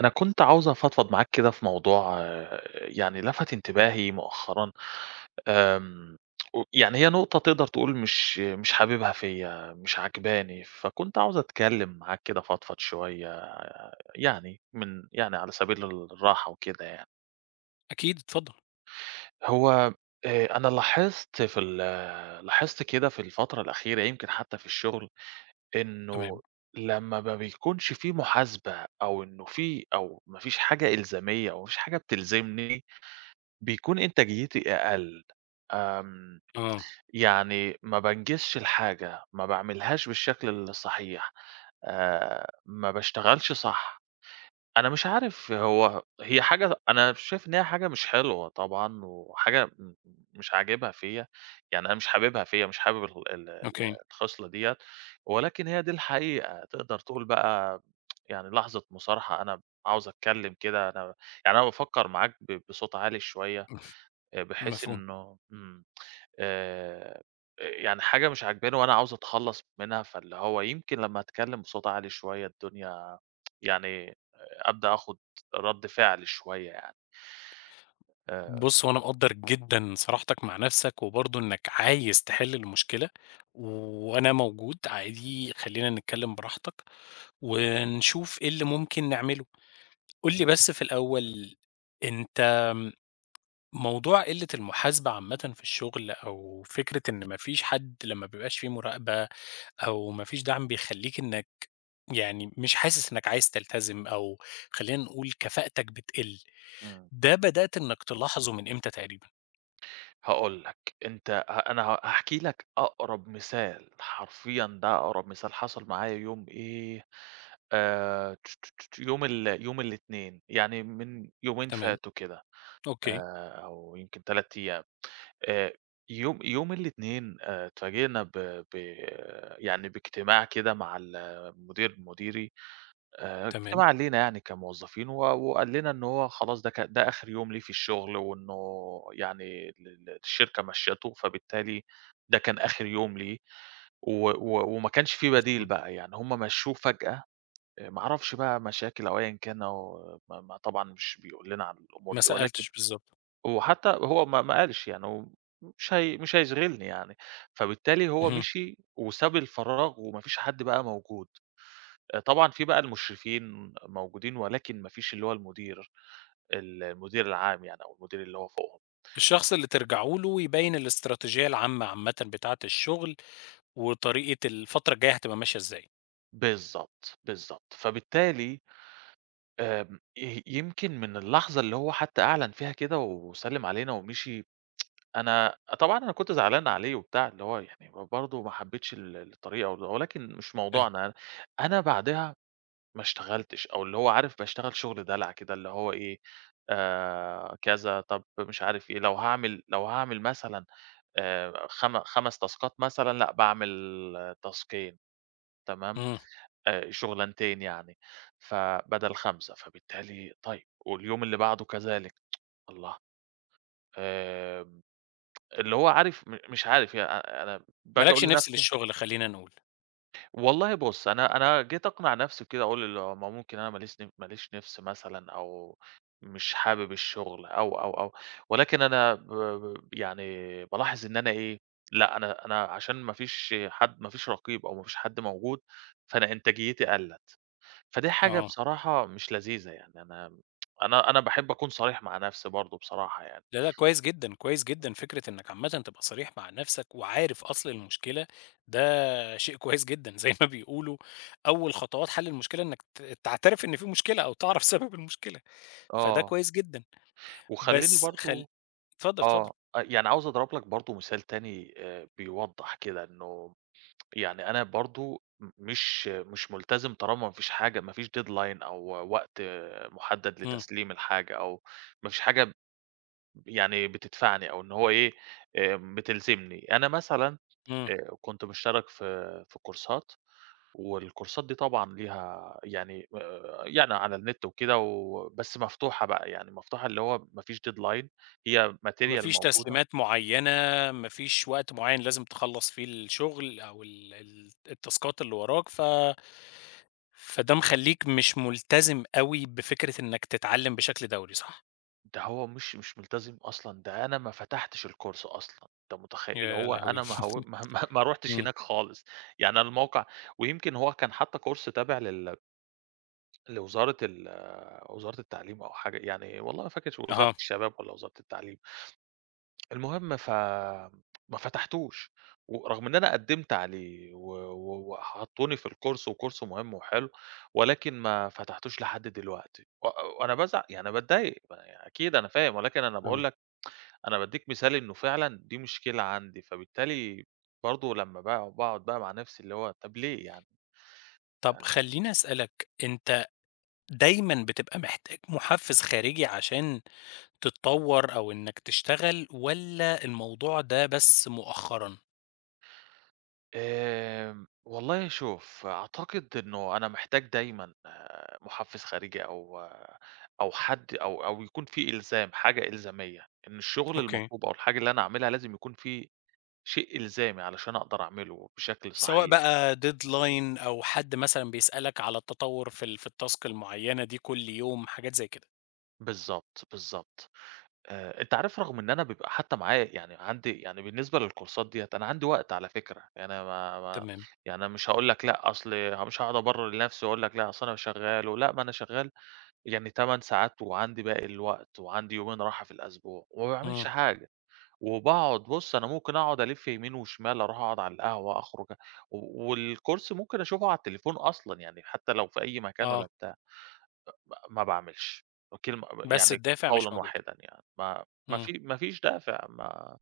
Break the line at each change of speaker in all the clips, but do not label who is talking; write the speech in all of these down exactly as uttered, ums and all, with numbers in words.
أنا كنت عاوز أفضفض معاك كده في موضوع آآ، يعني لفت انتباهي مؤخرًا، آمم، و يعني هي نقطة تقدر تقول مش مش حاببها فيّا، مش عاجباني، فكنت عاوز أتكلم معاك كده أفضفض شوية آه، يعني من يعني على سبيل الراحة وكده يعني.
أكيد، اتفضل.
هو آآ، أنا لاحظت في ال لاحظت كده في الفترة الأخيرة يمكن حتى في الشغل إنه
تمام.
لمّا ما بيكونش في محاسبة أو إنه في أو ما فيش حاجة إلزامية أو ما فيش حاجة بتلزمني، بيكون إنتاجيتي أقل، آمم،
آه.
يعني ما بانجزش الحاجة، ما باعملهاش بالشكل الصحيح، آآ، ما باشتغلش صح. أنا مش عارف هو هي حاجة أنا شايف إن هي حاجة مش حلوة طبعًا، وحاجة م مش عاجبها فيّا، يعني أنا مش حاببها فيّا، مش حابب ال ال ال
أوكي.
الخصلة ديّة، ولكن هي دي الحقيقة، تقدر تقول بقى يعني لحظة مصارحة، أنا عاوز أتكلم كده، أنا يعني أنا بافكر معاك ب بصوت عالي شوية. آآ بحيث
مفهوم.
إنه إمم. آآ يعني حاجة مش عاجباني وأنا عاوز أتخلّص منها، فاللي هو يمكن لمّا أتكلّم بصوت عالي شوية الدنيا يعني آه، أبدأ آخُد رَد فعل شوية يعني. آآ
بُص، هو أنا مقدّر جدًا صراحتك مع نفسك، وبرضه إنك عايز تحل المشكلة، وأنا موجود عادي، خلّينا نتكلم براحتك، ونشوف إيه اللي ممكن نعمله. قُل لي بس في الأول، أنت م موضوع قِلّة المحاسبة عامةً في الشغل، أو فكرة إن ما فيش حد لما ما بيبقاش في مراقبة، أو ما فيش دعم بيخلّيك إنك يعني مش حاسس إنك عايز تلتزم، أو خلّينا نقول كفاءتك بتقِل.
إمم.
ده بدأت إنك تلاحظه من إمتى تقريبًا؟
هاقول لك، أنت ه أنا ه هاحكي لك أقرب مثال، حرفيًا ده أقرب مثال حصل معايا يوم إيه، آآ يوم ال يوم الإتنين، يعني من يومين
تمام.
فاتوا كده
أوكي.
آآ أو يمكن تلات أيام. آآ يوم يوم الإتنين آآ اتفاجئنا ب ب يعني باجتماع كده مع المدير مديري، آآ
تمام.
اجتماع لينا يعني كموظفين و وقال لنا إن هو خلاص ده ك ده آخر يوم ليه في الشغل، وإنه يعني ال ال الشركة مشّيته، فبالتالي ده كان آخر يوم ليه و و وما كانش في بديل
إمم.
بقى، يعني هم مشّوه فجأة، آآ ما أعرفش بقى مشاكل أو أيًا كان أو ما ما طبعًا مش بيقول لنا عن الأمور
ما
دي ولكن
سألتش بالضبط.
وحتى هو ما ما قالش يعني هو مش هي مش هيشغلني يعني، فبالتالي هو
اهم.
مشي وساب الفراغ وما فيش حد بقى موجود، آآ طبعًا في بقى المشرفين موجودين ولكن ما فيش اللي هو المدير ال المدير العام يعني أو المدير اللي هو فوقهم.
الشخص اللي ترجعوا له يبيّن الاستراتيجية العامة عامةً بتاعة الشغل، وطريقة الفترة الجاية هتبقى ماشية إزاي.
بالضبط، بالضبط، فبالتالي آمم ي يمكن من اللحظة اللي هو حتى أعلن فيها كده وسلِّم علينا ومشي، أنا طبعًا أنا كنت زعلان عليه وبتاع، اللي هو يعني برضه ما حبيتش ال الطريقة ول ولكن مش
فاهم.
موضوعنا، أنا بعدها ما اشتغلتش، أو اللي هو عارف باشتغل شغل دلع كده، اللي هو إيه، آآ كذا، طب مش عارف إيه، لو هاعمل لو هاعمل مثلًا آآ خم خمس تاسكات مثلًا، لأ باعمل تاسكين تمام،
إمم.
آآ شغلانتين يعني، فبدل خمسة فبالتالي طيب واليوم اللي بعده كذلك، الله! آمم اللي هو عارف م مش عارف ي أ أنا
ما
باجي
لكش
أقول
نِفْس
لنفسي
للشغل خلّينا نقول.
والله بُص، أنا أنا جيت أقنع نَفْسي بكده أقول اللي هو ما ممكن أنا ما ليش ن ما ليش نِفْس مثلًا أو مش حابب الشغل أو، أو، أو، ولكن أنا ب ب يعني بالاحظ إن أنا إيه، لأ أنا أنا عشان ما فيش حد ما فيش رقيب أو ما فيش حد موجود، فأنا إنتاجيتي قَلّت، فدي حاجة
آه.
بصراحة مش لذيذة يعني أنا أنا أنا باحب أكون صريح مع نَفْسي برضه بصراحة يعني.
لا، لأ كويس جدًا، كويس جدًا فكرة إنك عامةً تبقى صريح مع نَفْسك وعارف أصل المشكلة، ده شيء كويس جدًا، زي ما بيقولوا أول خطوات حل المشكلة إنك ت تعترف إن في مشكلة أو تعرف سبب المشكلة، فده
آه،
كويس جدًا.
وخلّيني
بس خل
برضه
اتفضل، اتفضل.
آه، أ يعني عاوز أضرب لك برضه مثال تاني آآ بيوضّح كده إنه يعني أنا برضه م مش مش ملتزم طالما ما فيش حاجة ما فيش deadline أو وقت محدد
إمم.
لتسليم الحاجة أو ما فيش حاجة ب يعني بتدفعني أو إن هو إيه، آآ بتلزمني. أنا مثلًا
إمم.
آآ كنت مشترك في في كورسات، والكورسات دي طبعًا ليها يعني آآ يعني على النت وكده و بس مفتوحة بقى، يعني مفتوحة اللي هو ما فيش deadline هي
ما
material
فيش
موجودة
تسليمات معيّنة، ما فيش وقت معيّن لازم تخلّص فيه الشغل أو ال ال التاسكات اللي وراك، ف فده مخلّيك مش ملتزم أوي بفكرة إنّك تتعلّم بشكل دوري، صح؟
ده هو مش مش ملتزم أصلًا، ده أنا ما فتحتش الcourse أصلًا، أنت متخيل؟ اللي
يا
هو
لهوي!
أنا ما هو ما ما ما رُحتش
إمم.
هناك خالص، يعني أنا الموقع ويمكن هو كان حتى course تابع لل لوزارة ال وزارة التعليم أو حاجة يعني والله ما فاكر وزارة
أها.
الشباب والّا وزارة التعليم، المهم ف ما فتحتوش، ورغم إن أنا قدّمت عليه و و وحطّوني في الcourse وcourse مهم وحلو، ولكن ما فتحتوش لحد دلوقتي، و وأنا بازعل يعني باتضايق، ما أكيد أنا فاهم، ولكن أنا باقول
فاهمك.
لك أنا بادّيك مثال إنه فعلًا دي مشكلة عندي، فبالتالي برضه لمّا باق باقعد بقى مع نفسي اللي هو طَب ليه يعني
طب
أنا
خلّيني أسألك، أنت دايمًا بتبقى محتاج مُحفّز خارجي عشان تتطوّر أو إنّك تشتغل والّا الموضوع ده بس مؤخرًا؟
آمم، والله شوف، أعتقد إنه أنا محتاج دايمًا آه، مُحفّز خارجي أو آه، أو حد أو أو يكون في إلزام، حاجة إلزامية، إن الشغل
أوكي.
المطلوب أو الحاجة اللي أنا أعملها لازم يكون في شيء إلزامي علشان أقدر أعمله بشكل
سواء
صحيح.
بقى deadline أو حد مثلًا بيسألك على التطور في ال في الtask المعيّنة دي كل يوم، حاجات زي كده.
بالضبط، بالضبط. آآ، أنت عارف رغم إن أنا بيبقى حتى معايا يعني عندي يعني بالنسبة للكورسات ديّة أنا عندي وقت على فكرة، يعني أنا ما ما
تمام.
يعني أنا مش هاقول لك لأ، أصل مش هاقعد أبرر لنفسي وأقول لك لأ، أصل أنا شغال ولأ، ما أنا شغال يعني ثماني ساعات وعندي باقي الوقت وعندي يومين راحة في الأسبوع وما
إمم.
باعملش حاجة، وباقعد بُص أنا ممكن أقعد ألِف يمين وشمال، أروح أقعد على القهوة، أخرج و والكورس ممكن أشوفه على التليفون أصلًا، يعني حتى لو في أي مكان
آه.
والّا بتاع. ب ما باعملش، كلمة
بس
يعني
الدافع مش
قولًا
موجود.
واحدًا يعني، ما ما
إمم.
في ما فيش دافع ما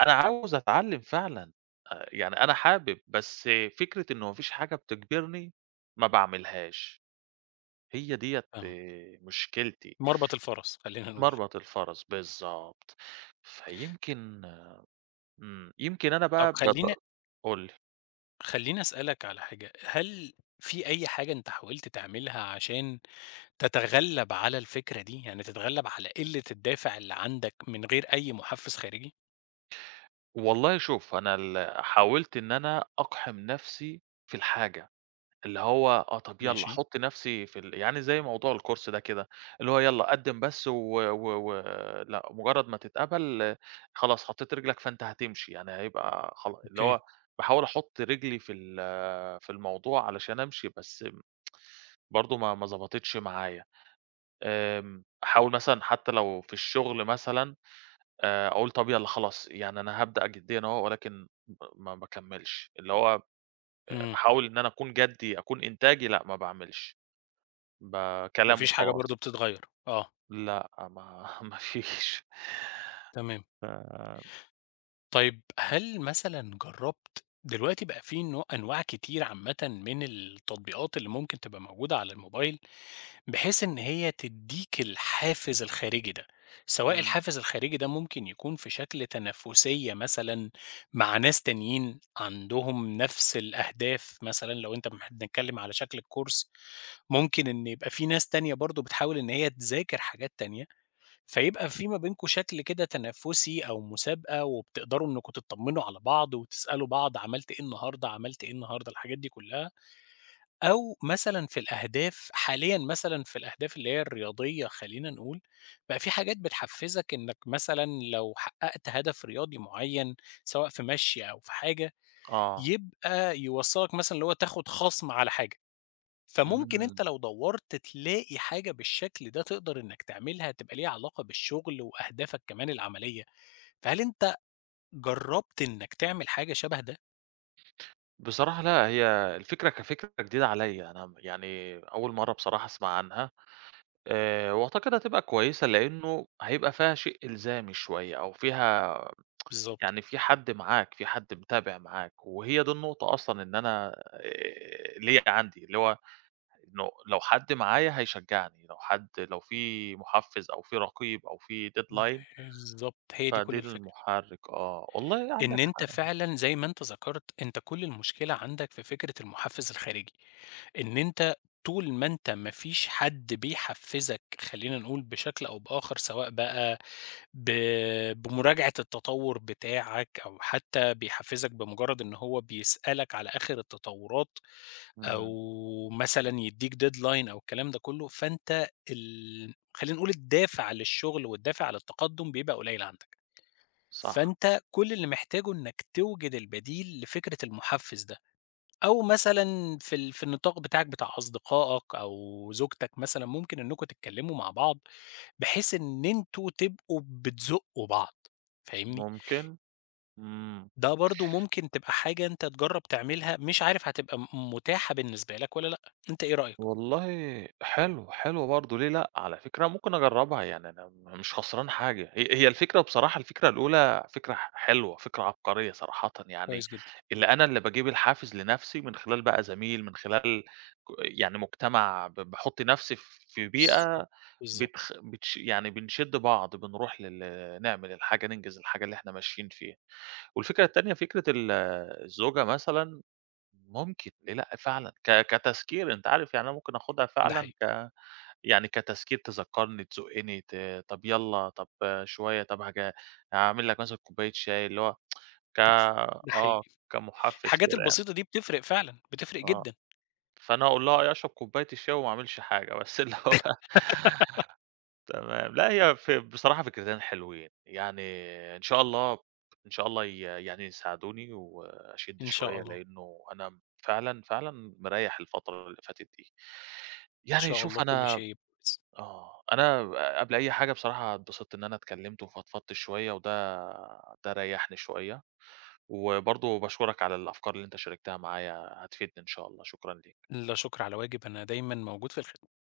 أنا عاوز أتعلّم فعلًا، آآ يعني أنا حابب، بس فكرة إنه ما فيش حاجة بتجبرني ما باعملهاش، هي ديّة
فاهمك.
مشكلتي،
مربط الفَرَس خلّينا نقول.
مربط الفرس، بالضبط، فيمكن إمم، يمكن أنا
طب
بقى ب ب
خلّيني
قُل لي.
خلّيني أسألك على حاجة، هل في أي حاجة أنت حاولت تعملها عشان تتغلّب على الفكرة دي؟ يعني تتغلّب على قِلّة الدافع اللي عندك من غير أي مُحفّز خارجي؟
والله شوف أنا ال حاولت إن أنا أقحم نفسي في الحاجة. اللي هو آه، طَب يالّا
ماشي.
حُط نَفْسي في ال يعني زي موضوع الcourse ده كده، اللي هو يالّا قدّم بس و و و لأ مُجرّد ما تتقبل آه، خلاص حطّيت رجلك فأنت هتمشي، يعني هيبقى خلا اللي
أوكي.
هو باحاول أحُط رجلي في ال في الموضوع علشان أمشي، بس برضه ما ما ضبطتش معايا. آمم، أحاول مثلًا حتّى لو في الشغل مثلًا آآ، أقول طَب يالّا خلاص يعني أنا هابدأ جديًا أهو ولكن ب ما باكمّلش، اللي هو
إمم.
أحاول إن أنا أكون جَدّي، أكون إنتاجي لأ ما باعملش.
ما
بكلام
فيش حاجة برضه
وخلاص،
بتتغيّر. آه.
لأ ما ما فيش
تمام.
ف
طيب هل مثلًا جرّبت دلوقتي بقى في نوع أنواع كتير عامةً من التطبيقات اللي ممكن تبقى موجودة على الموبايل، بحيث إن هي تدّيك الحافز الخارجي ده، سواء
إمم،
الحافز الخارجي ده ممكن يكون في شكل تنافسية مثلًا مع ناس تانيين عندهم نفس الأهداف مثلًا، لو أنت م بنتكلم على شكل الcourse ممكن إن يبقى في ناس تانية برضه بتحاول إن هي تذاكر حاجات تانية. فيبقى في ما بينكم شكل كده تنافسي أو مسابقة وبتقدروا إنكم تطمنوا على بعض وتسألوا بعض عملت إيه النهارده، عملت إيه النهارده، الحاجات دي كلها، أو مثلًا في الأهداف حاليًا مثلًا في الأهداف اللي هي الرياضية خلينا نقول، بقى في حاجات بتحفزك إنك مثلًا لو حققت هدف رياضي معين سواء في مشي أو في حاجة،
آه،
يبقى يوصّلك مثلًا اللي هو تاخد خصم على حاجة. فممكن
إمم،
أنت لو دوّرت تلاقي حاجة بالشكل ده تقدر إنك تعملها تبقى ليها علاقة بالشغل وأهدافك كمان العملية، فهل أنت جرّبت إنك تعمل حاجة شبه ده؟
بصراحة لأ هي الفكرة كفكرة جديدة عليَّ، أنا م يعني أول مرّة بصراحة أسمع عنها، آآ، وأعتقد هتبقى كويسة لإنه هيبقى فيها شيء إلزامي شوية أو فيها
بالضبط،
يعني في حد معاك، في حد متابع معاك، وهي دي النقطة أصلًا إن أنا آآ، اللي هي عندي، اللي هو إنه لو حد معايا هيشجعني، لو حد لو في محفز أو في رقيب أو في deadline
بالضبط، هي دي كل
فدي
الفكرة،
المحرِّك آه، والله
إن
عندك
أنت
حق،
فعلًا زي ما أنت ذكرت، أنت كل المشكلة عندك في فكرة المحفّز الخارجي، إن أنت طول ما أنت ما فيش حد بيحفّزك خلّينا نقول بشكل أو بآخر سواء بقى ب بمراجعة التطور بتاعك أو حتى بيحفّزك بمجرد إن هو بيسألك على آخر التطورات
إمم،
أو مثلًا يدّيك deadline أو الكلام ده كُلّه، فأنت ال خلّينا نقول الدافع للشغل والدافع للتقدُّم بيبقى قليل عندك.
صح،
فأنت كل اللي محتاجه إنّك توجد البديل لفكرة المحفّز ده أو مثلًا في ال في النطاق بتاعك بتاع أصدقائك أو زوجتك مثلًا ممكن إنّكم تتكلّموا مع بعض بحيث إن أنتم تبقوا بتزقوا بعض، فاهمني؟
ممكن، إمم،
ده برضه ممكن تبقى حاجة أنت تجرّب تعملها، مش عارف هتبقى م متاحة بالنسبة لك والّا لأ، أنت إيه رأيك؟
والله حلو، حلو برضه ليه لأ، على فكرة ممكن أجرّبها يعني أنا م مش خسران حاجة، هي هي الفكرة بصراحة الفكرة الأولى فكرة ح حلوة، فكرة عبقرية صراحةً يعني،
كويس جدًا.
اللي أنا اللي باجيب الحافز لنَفْسي من خلال بقى زميل، من خلال ك يعني مجتمع ب باحُط نَفْسي ف في
بالضبط،
بيئة
بالضبط،
بتخ بتش يعني بنشِد بعض، بنروح لل نعمل الحاجة، ننجز الحاجة اللي إحنا ماشيين فيها. والفكرة التانية فكرة ال الزوجة مثلًا ممكن ليه لأ فعلًا ك كتذكير أنت عارف يعني أنا ممكن آخُدها
ده
فعلًا
حقيقي،
ك يعني كتذكير تذكّرني، تزُقّني، ت طَب يالّا، طَب شوية، طَب هاج هاعمل لك مثلًا كوباية شاي اللي هو ك
ده
آه،
حقيقي،
كمُحفّز
الحاجات
كده يعني،
البسيطة دي بتفرق فعلًا، بتفرق
آه.
جدًا،
فأنا أقول لها أي أشرب كوباية الشاي وما أعملش حاجة، بس اللي هو تمام. لأ، هي ف بصراحة فكرتين حلوين. يعني إن شاء الله إن شاء الله ي يعني يساعدوني وأشِد
إن شاء
شوية،
الله،
لإنه أنا فعلًا، فعلًا مريّح الفترة اللي فاتت دي.
إن
يعني
شاء الله
شوف
كل شيء
أنا
يبقى كويس.
آه. أنا قبل أي حاجة بصراحة اتبسطت إن أنا اتكلّمت وفضفضت شوية وده ده ريّحني شوية، وبرضه باشكرك على الأفكار اللي أنت شاركتها معايا، هتفيدني إن شاء الله. شكرًا ليك.
لا شكر على واجب، أنا دايمًا موجود في الخدمة.